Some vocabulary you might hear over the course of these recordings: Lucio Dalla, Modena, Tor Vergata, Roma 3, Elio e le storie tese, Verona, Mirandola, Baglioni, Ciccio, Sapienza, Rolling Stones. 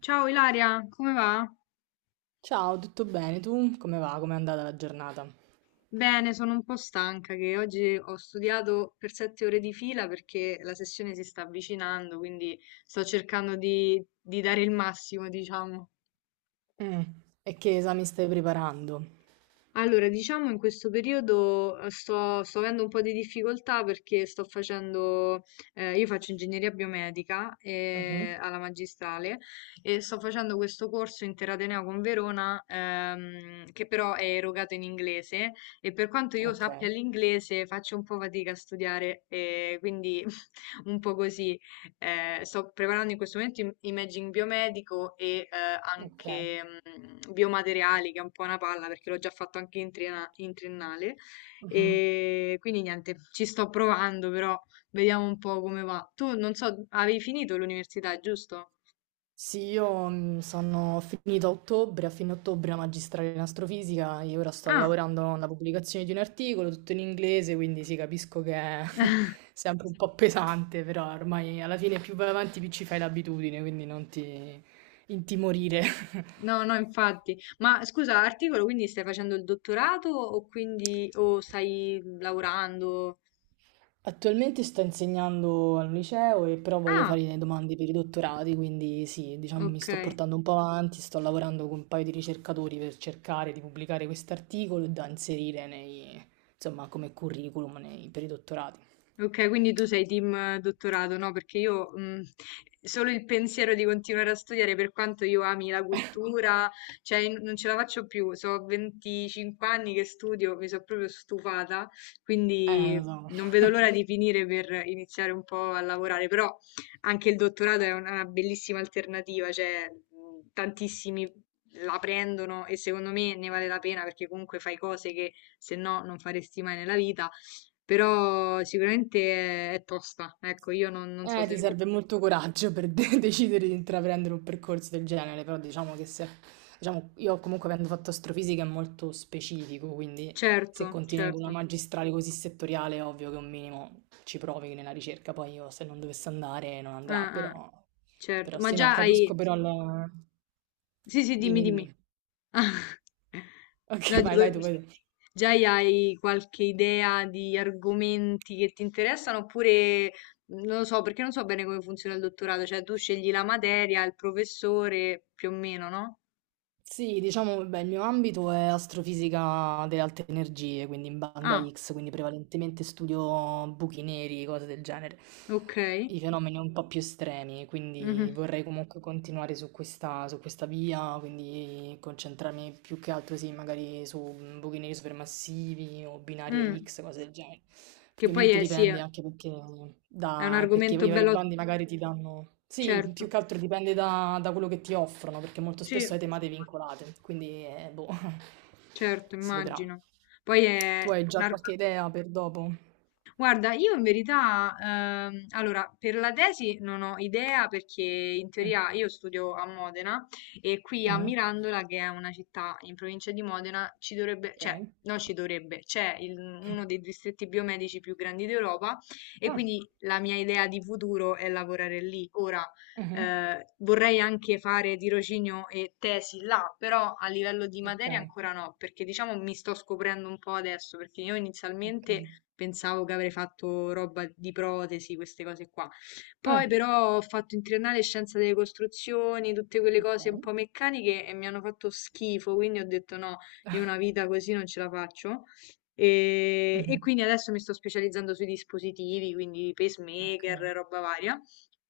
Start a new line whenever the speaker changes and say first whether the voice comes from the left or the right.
left: Ciao Ilaria, come va?
right: Ciao, tutto bene? Tu come va? Com'è andata la giornata?
left: Bene, sono un po' stanca che oggi ho studiato per 7 ore di fila perché la sessione si sta avvicinando, quindi sto cercando di dare il massimo, diciamo.
right: Mm. E che esami stai preparando?
left: Allora, diciamo in questo periodo sto avendo un po' di difficoltà perché io faccio ingegneria biomedica
right: Mhm.
left: alla magistrale e sto facendo questo corso interateneo con Verona che però è erogato in inglese e per quanto io
right: Ok,
left: sappia l'inglese faccio un po' fatica a studiare, quindi un po' così. Sto preparando in questo momento imaging biomedico e
right: ok.
left: anche biomateriali, che è un po' una palla perché l'ho già fatto anche in triennale.
right: Mhm.
left: E quindi niente, ci sto provando, però vediamo un po' come va. Tu non so, avevi finito l'università, giusto?
right: Sì, io sono finita a ottobre, a fine ottobre la magistrale in astrofisica e ora sto
left: Ah,
right: lavorando alla pubblicazione di un articolo, tutto in inglese, quindi sì, capisco che è sempre un po' pesante, però ormai alla fine più vai avanti più ci fai l'abitudine, quindi non ti intimorire.
left: no, no, infatti. Ma scusa, articolo, quindi stai facendo il dottorato o stai lavorando?
right: Attualmente sto insegnando al liceo e però voglio
left: Ah,
right: fare le domande per i dottorati, quindi sì, diciamo mi
left: ok.
right: sto portando un po' avanti, sto lavorando con un paio di ricercatori per cercare di pubblicare quest'articolo e da inserire nei, insomma, come curriculum nei- per i dottorati.
left: Ok, quindi tu sei team dottorato, no? Perché io solo il pensiero di continuare a studiare, per quanto io ami la cultura, cioè non ce la faccio più. So 25 anni che studio, mi sono proprio stufata, quindi
right: Lo so.
left: non vedo l'ora di finire per iniziare un po' a lavorare. Però anche il dottorato è una bellissima alternativa, cioè tantissimi la prendono e secondo me ne vale la pena perché comunque fai cose che se no non faresti mai nella vita, però sicuramente è tosta. Ecco, io non so se...
right: Ti serve molto coraggio per de- decidere di intraprendere un percorso del genere, però diciamo che se, diciamo, io comunque avendo fatto astrofisica è molto specifico, quindi se
left: Certo,
right: continui con
left: certo.
right: una magistrale così settoriale è ovvio che un minimo ci provi nella ricerca, poi io se non dovesse andare non andrà,
left: Ah, ah,
right: però,
left: certo.
right: però
left: Ma
right: sì, no,
left: già
right: capisco
left: hai...
right: però la...
left: Sì, sì, dimmi,
right: Dimmi,
left: dimmi.
right: dimmi.
left: No,
right: Ok, vai,
left: dico,
right: vai tu, vai tu.
left: già hai qualche idea di argomenti che ti interessano, oppure non lo so, perché non so bene come funziona il dottorato, cioè tu scegli la materia, il professore, più o meno, no?
right: Sì, diciamo, beh, il mio ambito è astrofisica delle alte energie, quindi in banda
left: Ah,
right: X, quindi prevalentemente studio buchi neri, cose del genere,
left: ok.
right: i fenomeni un po' più estremi, quindi
left: Mhm.
right: vorrei comunque continuare su questa via, quindi concentrarmi più che altro, sì, magari su buchi neri supermassivi o binarie
left: Mm.
right: X, cose del genere.
left: Che poi
right: Ovviamente
left: è, sì, è
right: dipende anche perché
left: è un
right: da perché i
left: argomento
right: vari
left: bello,
right: bandi magari ti danno sì, più
left: certo.
right: che altro dipende da, da quello che ti offrono, perché molto
left: Sì.
right: spesso hai temate vincolate, quindi boh,
left: Certo,
right: si vedrà.
left: immagino. Poi è
right: Tu hai
left: un
right: già
left: ar-
right: qualche idea per dopo?
left: Guarda, io in verità, allora, per la tesi non ho idea, perché in
right: Mm.
left: teoria io studio a Modena e qui a
right: Mhm.
left: Mirandola, che è una città in provincia di Modena, ci dovrebbe, cioè,
right: Ok.
left: no, ci dovrebbe, uno dei distretti biomedici più grandi d'Europa, e
right: Ah,
left: quindi la mia idea di futuro è lavorare lì. Ora,
right: mhm.
left: Vorrei anche fare tirocinio e tesi là, però a livello di
right: Ok,
left: materia ancora no, perché diciamo mi sto scoprendo un po' adesso, perché io
right: ok.
left: inizialmente pensavo che avrei fatto roba di protesi, queste cose qua.
right: Ah,
left: Poi però ho fatto in triennale scienza delle costruzioni, tutte quelle cose un
right: ok.
left: po' meccaniche, e mi hanno fatto schifo, quindi ho detto no, io una vita così non ce la faccio. E
right: Mhm.
left: quindi adesso mi sto specializzando sui dispositivi, quindi pacemaker,
right: Ok.
left: roba varia.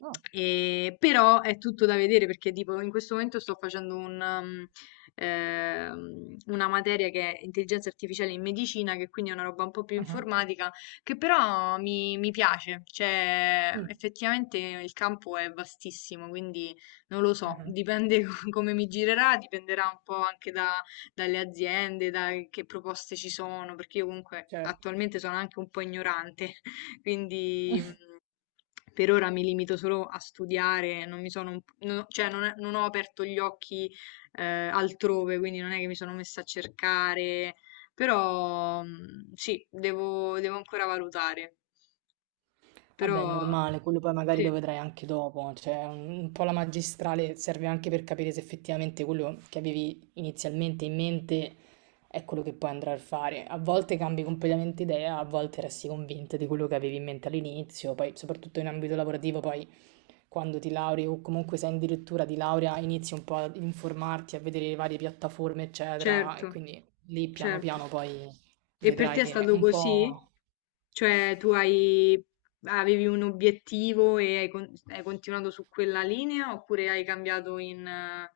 right: Oh,
left: Però è tutto da vedere perché tipo in questo momento sto facendo una materia che è intelligenza artificiale in medicina, che quindi è una roba un po' più
right: mhm,
left: informatica, che però mi piace, cioè
right: mm,
left: effettivamente il campo è vastissimo, quindi non lo so,
right: mhm.
left: dipende come mi girerà, dipenderà un po' anche dalle aziende, da che proposte ci sono, perché io comunque
right: Certo.
left: attualmente sono anche un po' ignorante. Quindi per ora mi limito solo a studiare, non mi sono, un- non ho- cioè non ho aperto gli occhi altrove, quindi non è che mi sono messa a cercare, però sì, devo ancora valutare.
right: Vabbè, è
left: Però
right: normale, quello poi magari lo
left: sì,
right: vedrai anche dopo, cioè un po' la magistrale serve anche per capire se effettivamente quello che avevi inizialmente in mente è quello che poi andrai a fare. A volte cambi completamente idea, a volte resti convinta di quello che avevi in mente all'inizio, poi soprattutto in ambito lavorativo, poi quando ti lauri o comunque sei addirittura di laurea inizi un po' ad informarti, a vedere le varie piattaforme, eccetera, e
left: certo,
right: quindi lì piano
left: certo.
right: piano poi
left: E per
right: vedrai
left: te è
right: che
left: stato
right: un
left: così?
right: po'...
left: Cioè tu avevi un obiettivo e hai continuato su quella linea, oppure hai cambiato in eh,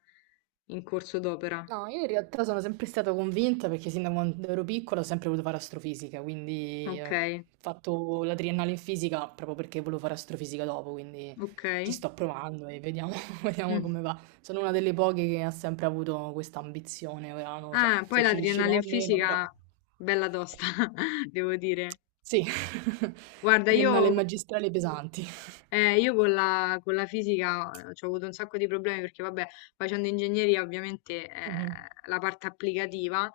left: in corso d'opera?
right: No, io in realtà sono sempre stata convinta perché sin da quando ero piccola ho sempre voluto fare astrofisica, quindi ho
left: Okay,
right: fatto la triennale in fisica proprio perché volevo fare astrofisica dopo, quindi ci
left: okay.
right: sto provando e vediamo, vediamo
left: Mh.
right: come va. Sono una delle poche che ha sempre avuto questa ambizione, ora non lo so
left: Ah, poi
right: se ci riuscirò
left: l'adrenalina
right: o meno,
left: fisica
right: però
left: bella tosta, devo dire.
right: sì,
left: Guarda,
right: triennale e
left: io
right: magistrale pesanti.
left: Eh, io con la fisica ci ho avuto un sacco di problemi perché, vabbè, facendo ingegneria ovviamente,
right: Mhm,
left: la parte applicativa,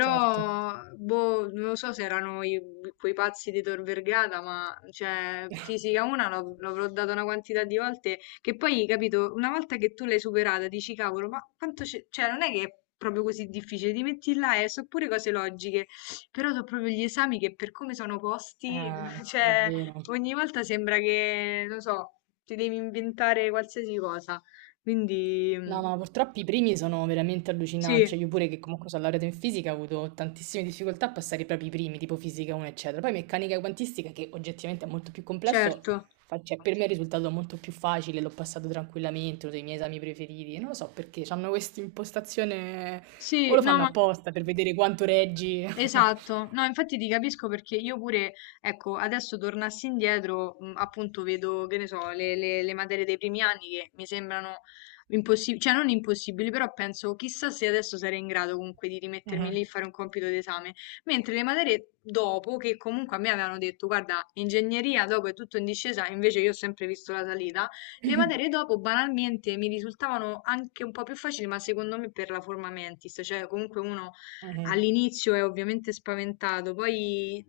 right: certo.
left: boh, non lo so se erano quei pazzi di Tor Vergata, ma cioè, fisica 1 l'avrò data una quantità di volte che poi, capito, una volta che tu l'hai superata dici, cavolo, ma quanto c'è, cioè non è che è proprio così difficile, ti metti là e so pure cose logiche, però so proprio gli esami, che per come sono posti,
right: È
left: cioè
right: vero.
left: ogni volta sembra che, non so, ti devi inventare qualsiasi cosa. Quindi mm,
right: No, ma purtroppo i primi sono veramente allucinanti.
left: sì,
right: Cioè, io pure che comunque sono laureata in fisica ho avuto tantissime difficoltà a passare proprio i primi, tipo fisica 1, eccetera. Poi meccanica quantistica, che oggettivamente è molto più complesso,
left: certo.
right: fa- cioè, per me è risultato molto più facile, l'ho passato tranquillamente, uno dei miei esami preferiti. Non lo so perché, hanno questa impostazione, o
left: Sì,
right: lo
left: no,
right: fanno
left: ma
right: apposta per vedere quanto reggi.
left: esatto, no, infatti ti capisco, perché io pure, ecco, adesso tornassi indietro, appunto vedo, che ne so, le materie dei primi anni che mi sembrano impossibili, cioè non impossibili, però penso chissà se adesso sarei in grado comunque di rimettermi
right: Mhm.
left: lì e fare un compito d'esame, mentre le materie dopo, che comunque a me avevano detto, guarda, ingegneria dopo è tutto in discesa, invece io ho sempre visto la salita, le materie dopo banalmente mi risultavano anche un po' più facili, ma secondo me per la forma mentis, cioè comunque uno
right: Mhm.
left: all'inizio è ovviamente spaventato, poi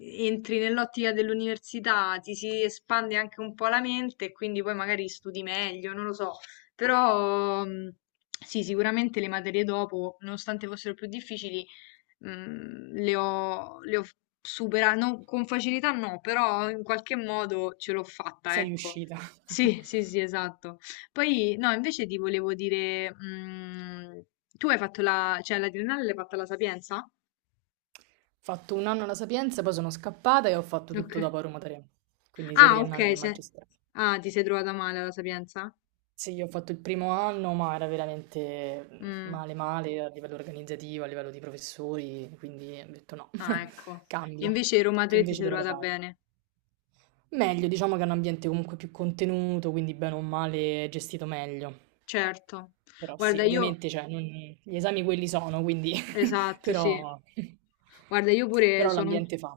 left: entri nell'ottica dell'università, ti si espande anche un po' la mente e quindi poi magari studi meglio, non lo so. Però sì, sicuramente le materie dopo, nonostante fossero più difficili, le ho f supera non con facilità no, però in qualche modo ce l'ho fatta,
right: Sei
left: ecco.
right: riuscita.
left: Sì, sì, sì, esatto. Poi no, invece ti volevo dire, tu hai fatto la, cioè, la triennale l'hai fatta alla Sapienza?
right: Ho fatto un anno alla Sapienza, poi sono scappata e ho fatto tutto
left: Okay.
right: dopo a Roma 3, quindi sia
left: Ah,
right: triennale che
left: okay, se
right: magistrale.
left: ah, ti sei trovata male alla Sapienza?
right: Sì, io ho fatto il primo anno, ma era veramente
left: Mh,
right: male male a livello organizzativo, a livello di professori, quindi ho detto no,
left: ah, ecco.
right: cambio.
left: Invece Roma
right: Tu
left: 3 ti
right: invece
left: sei
right: dove l'hai
left: trovata
right: fatto?
left: bene.
right: Meglio, diciamo che è un ambiente comunque più contenuto, quindi bene o male è gestito meglio.
left: Certo.
right: Però sì,
left: Guarda, io,
right: ovviamente cioè, non- gli esami quelli sono, quindi
left: esatto, sì.
right: però,
left: Guarda, io pure
right: però
left: sono un,
right: l'ambiente fa.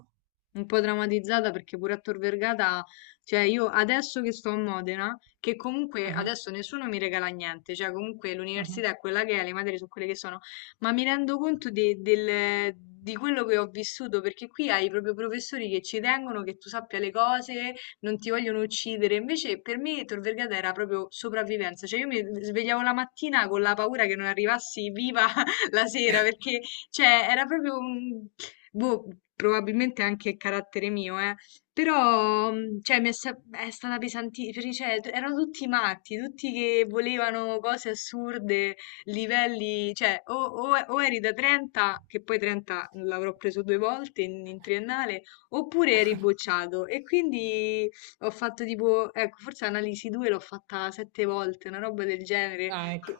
left: un po' drammatizzata perché pure a Tor Vergata, cioè io adesso che sto a Modena, che comunque
right: Mhm,
left: adesso nessuno mi regala niente, cioè comunque
right: mhm.
left: l'università è quella che è, le materie sono quelle che sono, ma mi rendo conto di quello che ho vissuto, perché qui hai proprio professori che ci tengono, che tu sappia le cose, non ti vogliono uccidere. Invece per me Tor Vergata era proprio sopravvivenza, cioè io mi svegliavo la mattina con la paura che non arrivassi viva la sera, perché cioè era proprio boh, probabilmente anche carattere mio, eh. Però, cioè, è stata pesantissima, cioè, erano tutti matti, tutti che volevano cose assurde, livelli, cioè, o eri da 30, che poi 30 l'avrò preso due volte in triennale, oppure eri bocciato. E quindi ho fatto tipo, ecco, forse analisi 2 l'ho fatta 7 volte, una roba del genere.
right: Ah, ecco.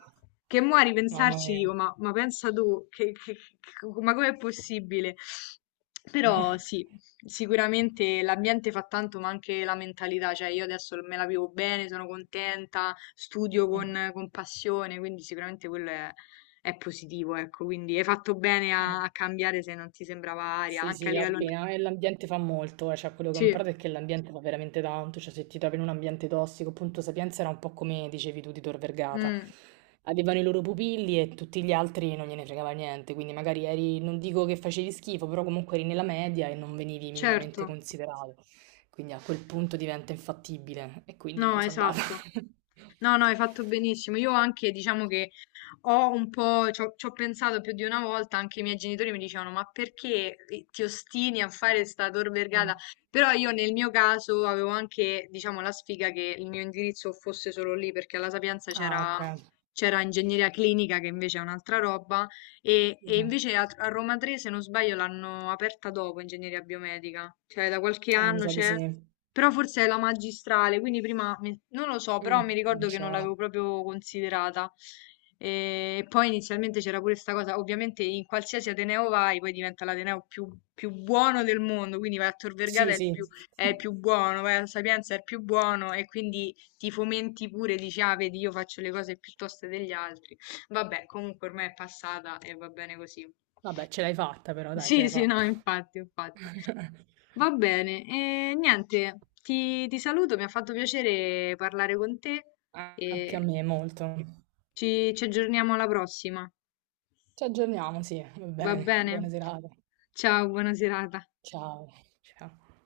left: Che mo' a
right: Mamma
left: ripensarci
right: mia.
left: dico, ma pensa tu, ma com'è possibile? Però sì, sicuramente l'ambiente fa tanto, ma anche la mentalità, cioè io adesso me la vivo bene, sono contenta, studio
right: Mm.
left: con passione, quindi sicuramente quello è positivo, ecco, quindi hai fatto bene a cambiare se non ti sembrava aria,
right: Sì,
left: anche a
right: sì,
left: livello...
right: appena. E l'ambiente fa molto, cioè quello che ho
left: Sì,
right: imparato è che l'ambiente fa veramente tanto, cioè se ti trovi in un ambiente tossico, appunto Sapienza era un po' come dicevi tu di Tor Vergata,
left: mm,
right: avevano i loro pupilli e tutti gli altri non gliene fregava niente, quindi magari eri, non dico che facevi schifo, però comunque eri nella media e non venivi minimamente
left: certo.
right: considerato, quindi a quel punto diventa infattibile e quindi
left: No,
right: me ne sono andata.
left: esatto. No, no, hai fatto benissimo. Io anche, diciamo che ho un po', ci ho pensato più di una volta, anche i miei genitori mi dicevano, ma perché ti ostini a fare sta Tor
right: Eh.
left: Vergata? Però io nel mio caso avevo anche, diciamo, la sfiga che il mio indirizzo fosse solo lì, perché alla Sapienza c'era
right: Ah, ok.
left: c'era ingegneria clinica, che invece è un'altra roba, e
right: Mhm.
left: invece a Roma 3, se non sbaglio, l'hanno aperta dopo, ingegneria biomedica, cioè da qualche
right: Mi
left: anno
right: sa di
left: c'è,
right: sì.
left: però forse è la magistrale, quindi prima non lo so, però
right: Mm,
left: mi
right: non
left: ricordo che non l'avevo
right: c'ero.
left: proprio considerata. E poi inizialmente c'era pure questa cosa, ovviamente in qualsiasi Ateneo vai, poi diventa l'Ateneo più buono del mondo, quindi vai a Tor Vergata
right: Sì, sì.
left: è il più buono, vai a Sapienza è il più buono, e quindi ti fomenti pure, dici, ah, vedi, io faccio le cose piuttosto degli altri. Vabbè, comunque ormai è passata e va bene così.
right: Vabbè, ce l'hai fatta però, dai, ce
left: Sì,
right: l'hai
left: sì, no,
right: fatta.
left: infatti, infatti. Va bene, e niente, ti saluto, mi ha fatto piacere parlare con te,
right: Anche
left: e
right: a me molto.
left: ci aggiorniamo alla prossima.
right: Ci aggiorniamo, sì, va
left: Va
right: bene.
left: bene?
right: Buona serata.
left: Ciao, buona serata.
right: Ciao. Ciao.